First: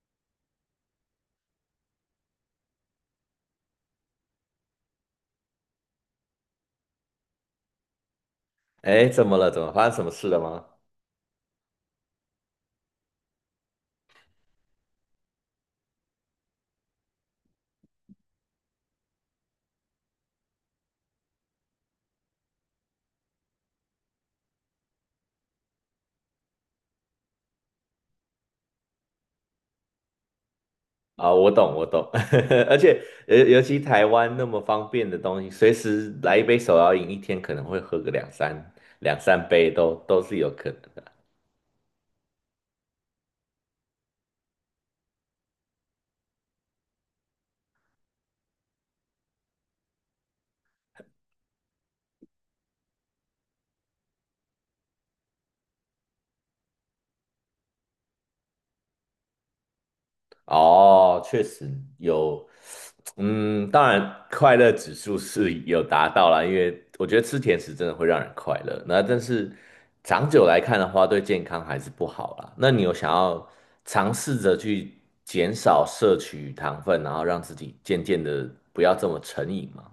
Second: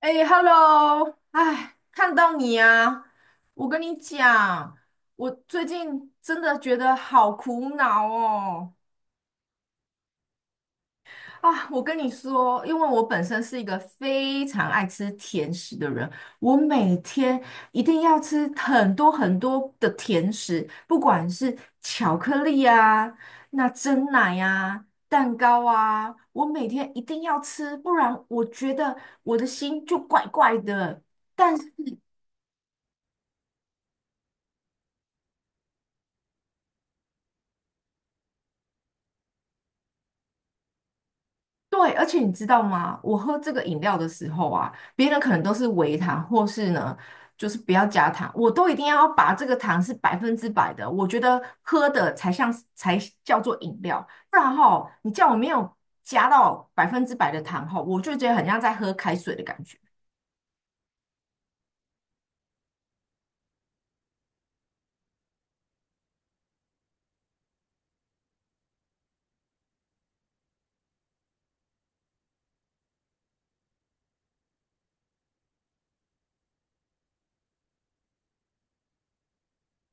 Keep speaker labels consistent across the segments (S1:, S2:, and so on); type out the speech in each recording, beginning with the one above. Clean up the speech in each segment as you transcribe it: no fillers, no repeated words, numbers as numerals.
S1: 哎，Hello，哎，看到你啊！我跟你讲，我最近真的觉得好苦恼哦。
S2: 哎，怎么了？怎么发生什么事了吗？
S1: 啊，我跟你说，因为我本身是一个非常爱吃甜食的人，我每天一定要吃很多很多的甜食，不管是巧克力啊、那蒸奶啊、蛋糕啊，我每天一定要吃，不然我觉得我的心就怪怪的。
S2: 啊，我
S1: 但
S2: 懂，我懂，而且尤其台湾那么方便的东西，随时来一杯手摇饮，一天可能会喝个两三杯都是有可能的。
S1: 对，而且你知道吗？我喝这个饮料的时候啊，别人可能都是微糖，或是呢，就是不要加糖，我都一定要把这个糖是百分之百的。我觉得喝的才像是才叫做饮料，不然哈，你叫我没有加到百分之百的糖哈，我就觉得很像在喝开水的感觉。
S2: 哦，确实有，嗯，当然快乐指数是有达到啦，因为我觉得吃甜食真的会让人快乐。那但是长久来看的话，对健康还是不好啦。那你有想要尝试着去减少摄取糖分，然后让自己渐渐的不要这么成瘾吗？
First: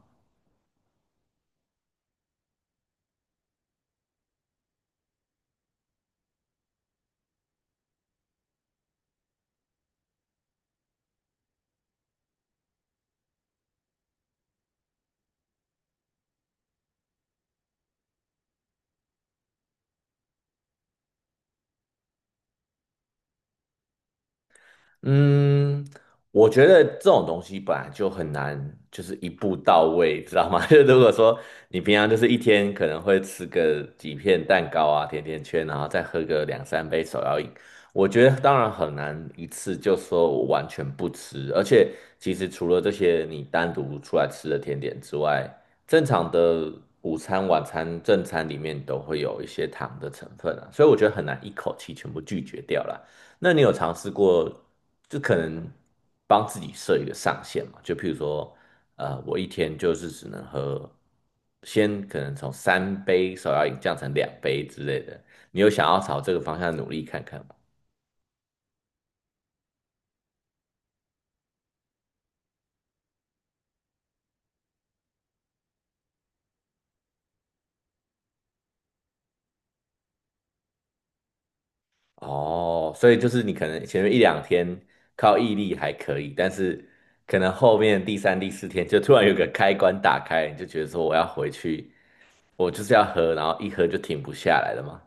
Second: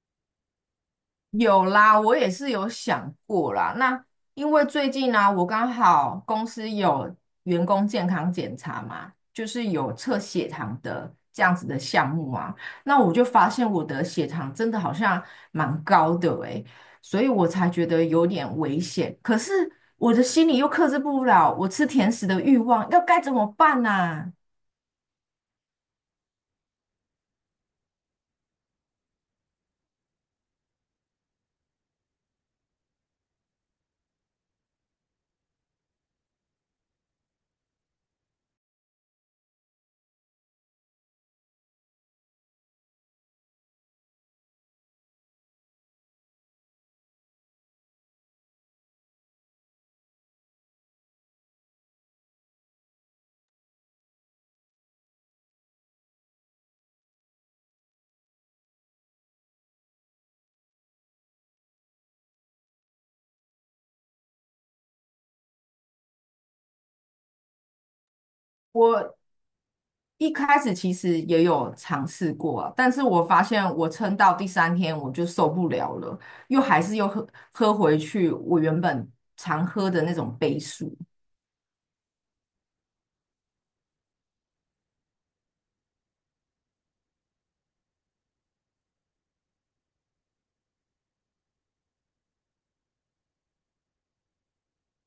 S1: 有啦，我也是有想过啦。那因为最近呢、我刚好公司有员工健康检查嘛，就是有测血糖的这样子的项目啊。那我就发现我的血糖真的好像蛮高的诶，所以我才觉得有点危险。可是我的心里又克制不了我吃甜食的欲望，要该怎么办呢、
S2: 嗯，我觉得这种东西本来就很难，就是一步到位，知道吗？就如果说你平常就是一天可能会吃个几片蛋糕啊、甜甜圈，然后再喝个两三杯手摇饮，我觉得当然很难一次就说我完全不吃。而且其实除了这些你单独出来吃的甜点之外，正常的午餐、晚餐、正餐里面都会有一些糖的成分啊，所以我觉得很难一口气全部拒绝掉啦。那你有尝试过，就可能帮自己设一个上限嘛？就譬如说，我一天就是只能喝，先可能从三杯手要饮降成两杯之类的。你有想要朝这个方向努力看看吗？
S1: 我一开始其实也有尝试过啊，但是我发现我撑到第三天我就受不了了，又还是又喝回去我原本常喝的那种杯数。
S2: 哦，所以就是你可能前面一两天靠毅力还可以，但是可能后面第三、第四天就突然有个开关打开，你就觉得说我要回去，我就是要喝，然后一喝就停不下来了吗？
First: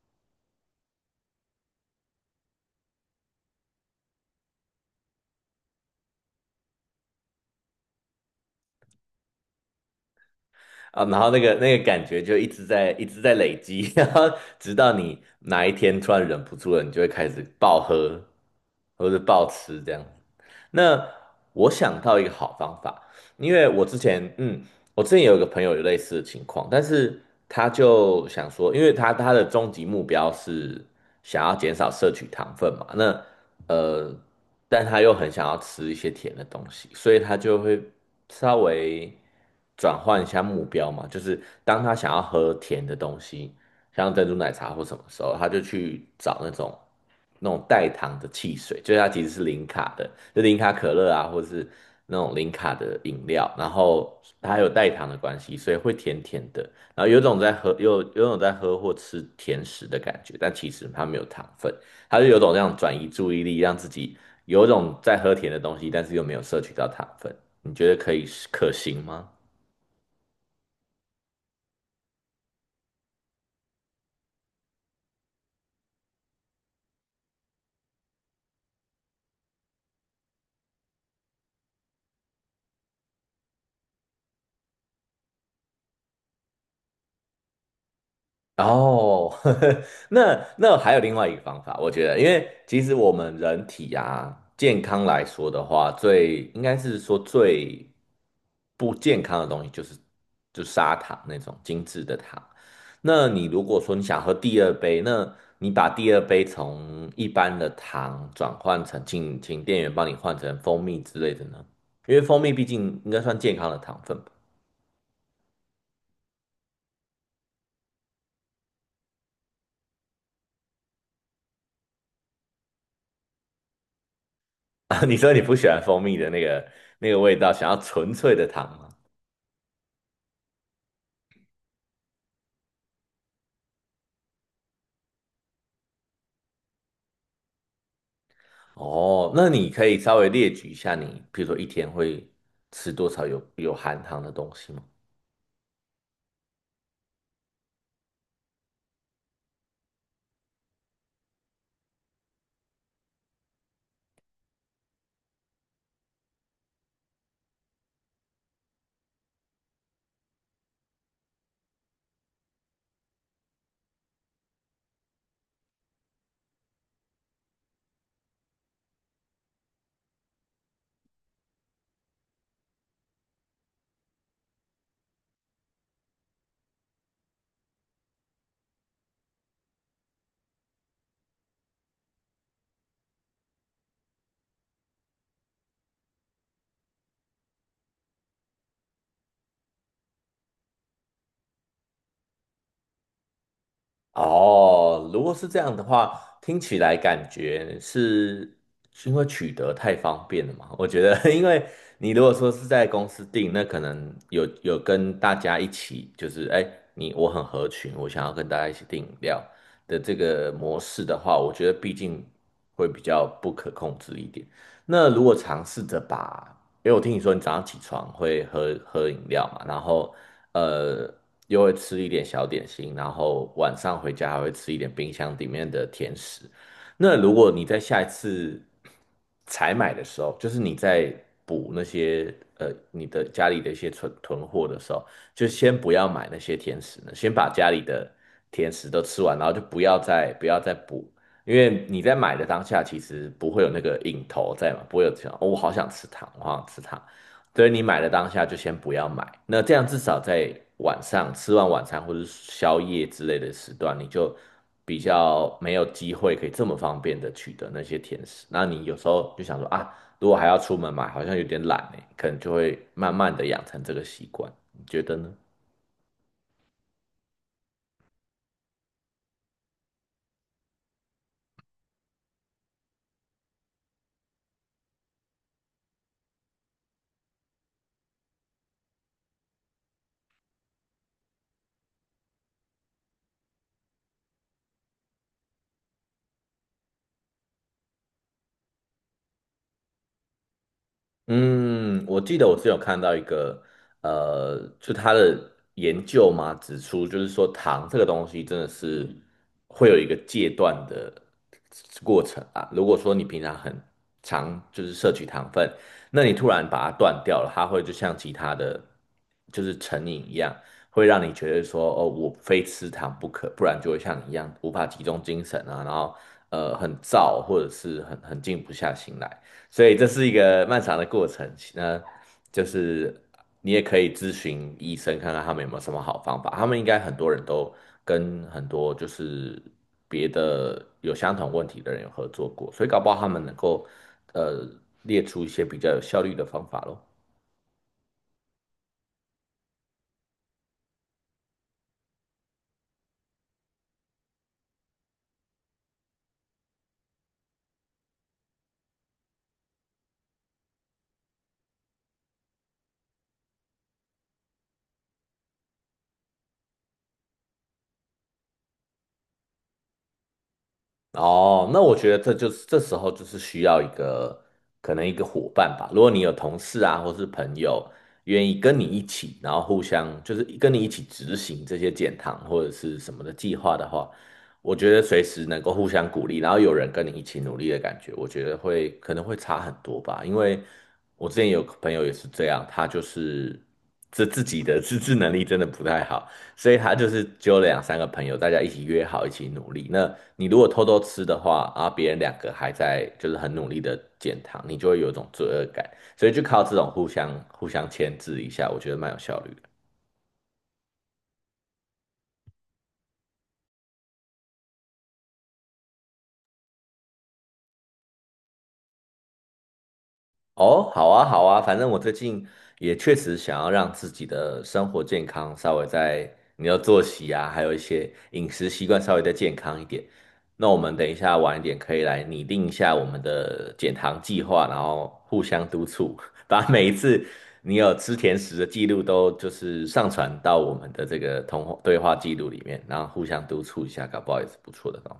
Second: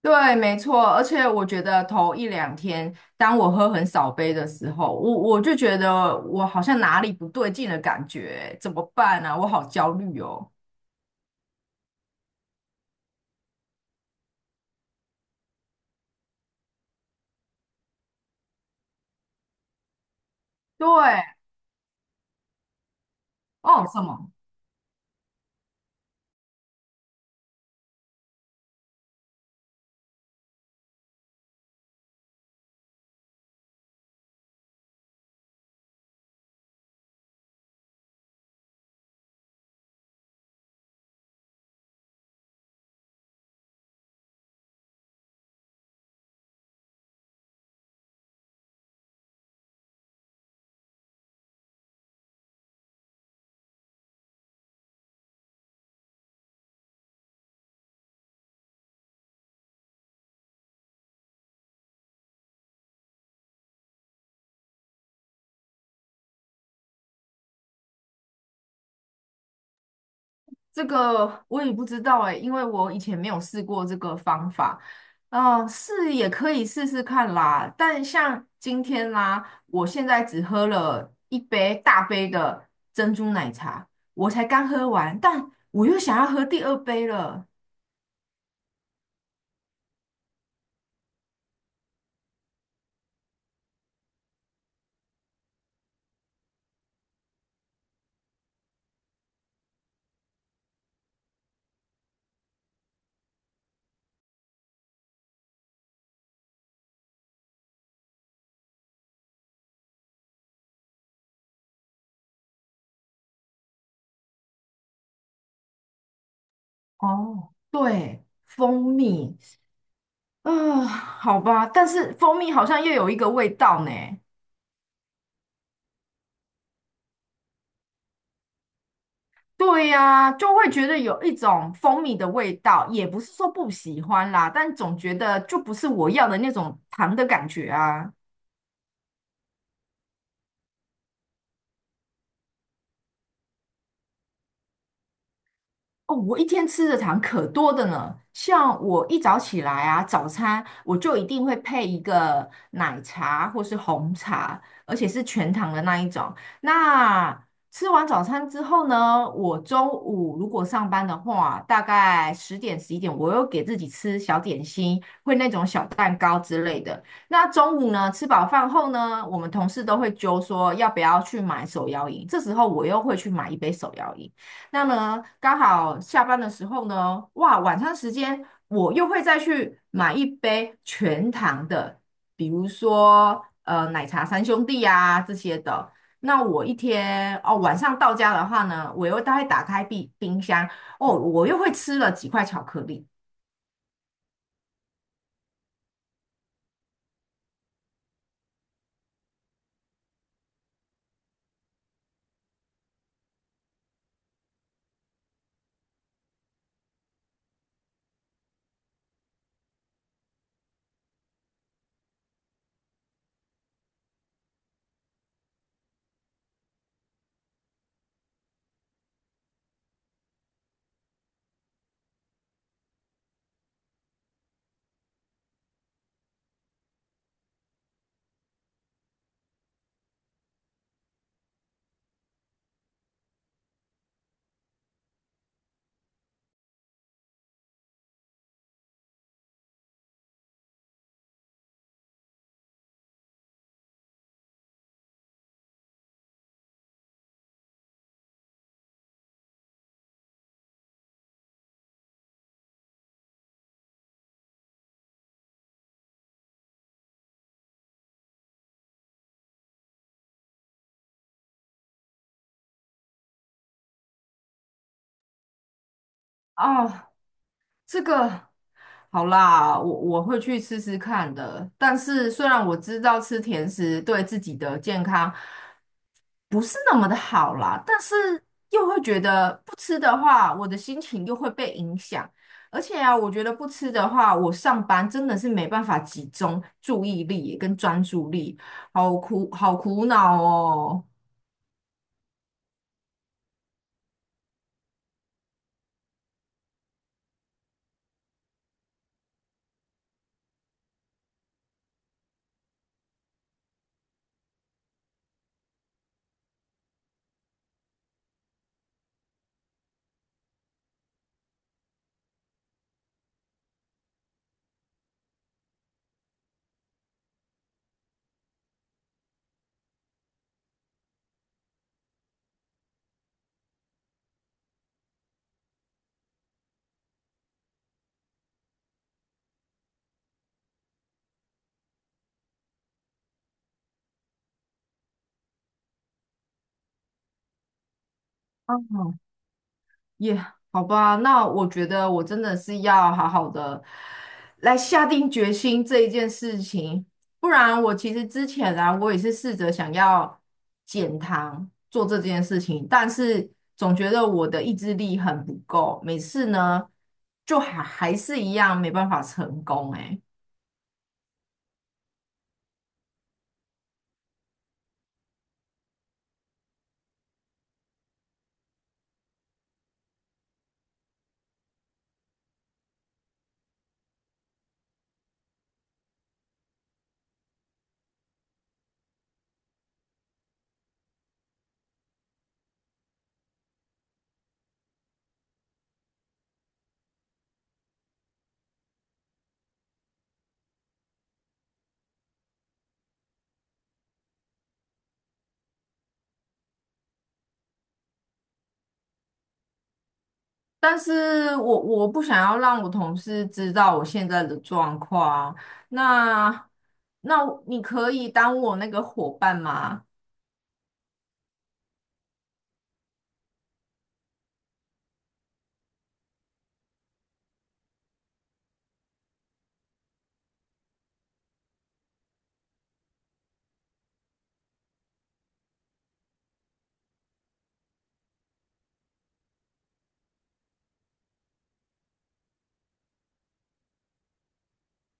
S1: 对，没错，而且我觉得头一两天，当我喝很少杯的时候，我就觉得我好像哪里不对劲的感觉，怎么办啊？我好焦虑哦。
S2: 啊，然后那个感觉就一直在累积，然后直到你哪一天突然忍不住了，你就会开始暴喝或者暴吃这样。那
S1: 对，
S2: 我想到一个好方法，因为我
S1: 哦，
S2: 之
S1: 什么？
S2: 前我之前有一个朋友有类似的情况，但是他就想说，因为他的终极目标是想要减少摄取糖分嘛，那呃，但他又很想要吃一些甜的东西，所以他就会稍微转换一下目标嘛，就是当他想要喝甜的东西，像珍珠奶茶或什么时候，他就去找那种代糖的汽水，就是它其实是零卡的，就零卡可乐啊，或是那种零卡的饮料，然后它有代糖的关系，所以会甜甜的，然后有种在喝，有种在喝或吃甜食的感觉，但其实它没有糖分，它是有种这样转移注意力，让自己有种在喝甜的东西，但是又没有摄取到糖分，你觉得可行吗？
S1: 这个我也不知道哎，因为我以前没有试过这个方法。嗯、是也可以试试看啦。但像今天啦、我现在只喝了一杯大杯的珍珠奶茶，我才刚喝完，但我又想要喝第二杯了。
S2: 哦，呵呵，那还有另外一个方法，我觉得，因为其实我们人体啊，健康来说的话，最应该是说最不健康的东西就是就砂糖那种精致的糖。那你如果说你想喝第二杯，那你把第二杯从一般的糖转换成，请店员帮你换成蜂蜜之类的呢？因为蜂蜜毕竟应该算健康的糖分吧。
S1: 哦，对，蜂蜜，啊、好吧，但是蜂蜜好像又有一个味道呢。
S2: 啊，你说你不喜欢蜂蜜的那个味道，想要纯粹的糖吗？
S1: 对呀、就会觉得有一种蜂蜜的味道，也不是说不喜欢啦，但总觉得就不是我要的那种糖的感觉啊。
S2: 哦，那你可以稍微列举一下你，比如说一天会吃多少有含糖的东西吗？
S1: 哦，我一天吃的糖可多的呢，像我一早起来啊，早餐我就一定会配一个奶茶或是红茶，而且是全糖的那一种。那吃完早餐之后呢，我中午如果上班的话，大概10点11点，我又给自己吃小点心，会那种小蛋糕之类的。那中午呢，吃饱饭后呢，我们同事都会揪说要不要去买手摇饮，这时候我又会去买一杯手摇饮。那么刚好下班的时候呢，哇，晚餐时间我又会再去买一杯全糖的，比如说奶茶三兄弟啊这些的。那我一天哦，晚上到家的话呢，我又大概打开冰箱哦，我又会吃了几块巧克力
S2: 哦，如果是这样的话，听起来感觉是是因为取得太方便了嘛？我觉得，因为你如果说是在公司订，那可能有跟大家一起，就是哎，你我很合群，我想要跟大家一起订饮料的这个模式的话，我觉得毕竟会比较不可控制一点。那如果尝试着把因为我听你说你早上起床会喝饮料嘛，然后呃又会吃一点小点心，然后晚上回家还会吃一点冰箱里面的甜食。那如果你在下一次采买的时候，就是你在补那些你的家里的一些存囤货的时候，就先不要买那些甜食呢，先把家里的甜食都吃完，然后就不要再补因为你在买的当下，其实不会有那个瘾头在嘛，不会有这样，哦，我好想吃糖，我好想吃糖。所以你买的当下就先不要买，那这样至少在晚上吃完晚餐或者宵夜之类的时段，你就比较没有机会可以这么方便的取得那些甜食。那你有时候就想说啊，如果还要出门买，好像有点懒欸，可能就会慢慢的养成这个习惯，你觉得呢？
S1: 哦。这个好啦，我会去试试看的。但是虽然我知道吃甜食对自己的健康不是那么的好啦，但是又会觉得不吃的话，我的心情又会被影响。而且啊，我觉得不吃的话，我上班真的是没办法集中注意力跟专注力，好苦恼哦。
S2: 嗯，我记得我是有看到一个，就他的研究嘛，指出就是说糖这个东西真的是会有一个戒断的过程啊。如果说你平常很常就是摄取糖分，那你突然把它断掉了，它会就像其他的就是成瘾一样，会让你觉得说哦，我非吃糖不可，不然就会像你一样无法集中精神啊，然后呃很燥或者是很静不下心来。所以这是一个漫长的过程。那就是你也可以咨询医生，看看他们有没有什么好方法。他们应该很多人都跟很多就是别的有相同问题的人有合作过，所以搞不好他们能够呃列出一些比较有效率的方法咯。
S1: 嗯耶，好吧，那我觉得我真的是要好好的来下定决心这一件事情，不然我其实之前啊，我也是试着想要减糖做这件事情，但是总觉得我的意志力很不够，每次呢就还是一样没办法成功诶。
S2: 哦，那我觉得这就是这时候就是需要一个可能一个伙伴吧。如果你有同事啊，或是朋友愿意跟你一起，然后互相就是跟你一起执行这些减糖或者是什么的计划的话，我觉得随时能够互相鼓励，然后有人跟你一起努力的感觉，我觉得会可能会差很多吧。因为我之前有个朋友也是这样，他就是这自己的自制能力真的不太好。所以他就是揪了两三个朋友，大家一起约好一起努力。那你如果偷偷吃的话，啊，别人两个还在就是很努力的减糖，你就会有一种罪恶感。所以就靠这种互相牵制一下，我觉得蛮有效率的。
S1: 但是我不想要让我同事知道我现在的状况啊，那那你可以当我那个伙伴吗？
S2: 哦，好啊，好啊，反正我最近也确实想要让自己的生活健康稍微在你的作息啊，还有一些饮食习惯稍微再健康一点。那我们等一下晚一点可以来拟定一下我们的减糖计划，然后互相督促，把每一次你有吃甜食的记录都就是上传到我们的这个通话对话记录里面，然后互相督促一下，搞不好也是不错的哦。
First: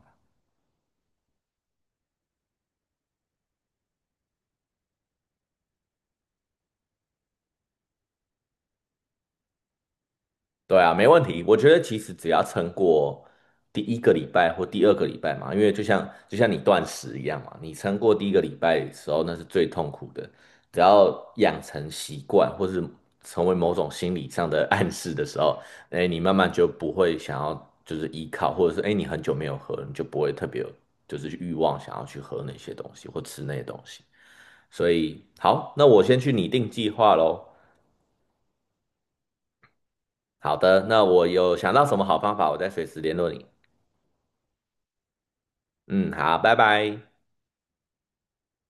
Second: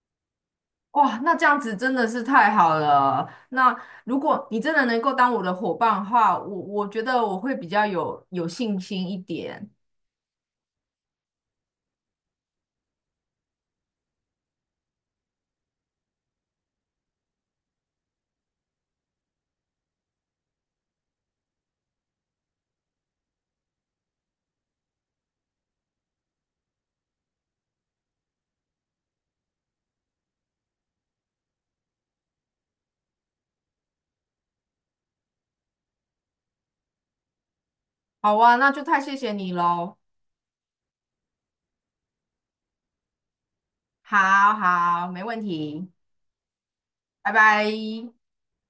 S1: 哇，那这样子真的是太好了。那如果你真的能够当我的伙伴的话，我觉得我会比较有信心一点。
S2: 对啊，没问题。我觉得其实只要撑过第一个礼拜或第二个礼拜嘛，因为就像你断食一样嘛，你撑过第一个礼拜的时候，那是最痛苦的。只要养成习惯，或是成为某种心理上的暗示的时候，哎，你慢慢就不会想要就是依靠，或者是哎你很久没有喝了你就不会特别有就是欲望想要去喝那些东西或吃那些东西。所以好，那我先去拟定计划喽。
S1: 好啊，那就太谢谢你喽。
S2: 好的，那我有想到什么好方法，我再随时联络你。
S1: 好好，没问题，
S2: 嗯，好，拜拜。
S1: 拜拜。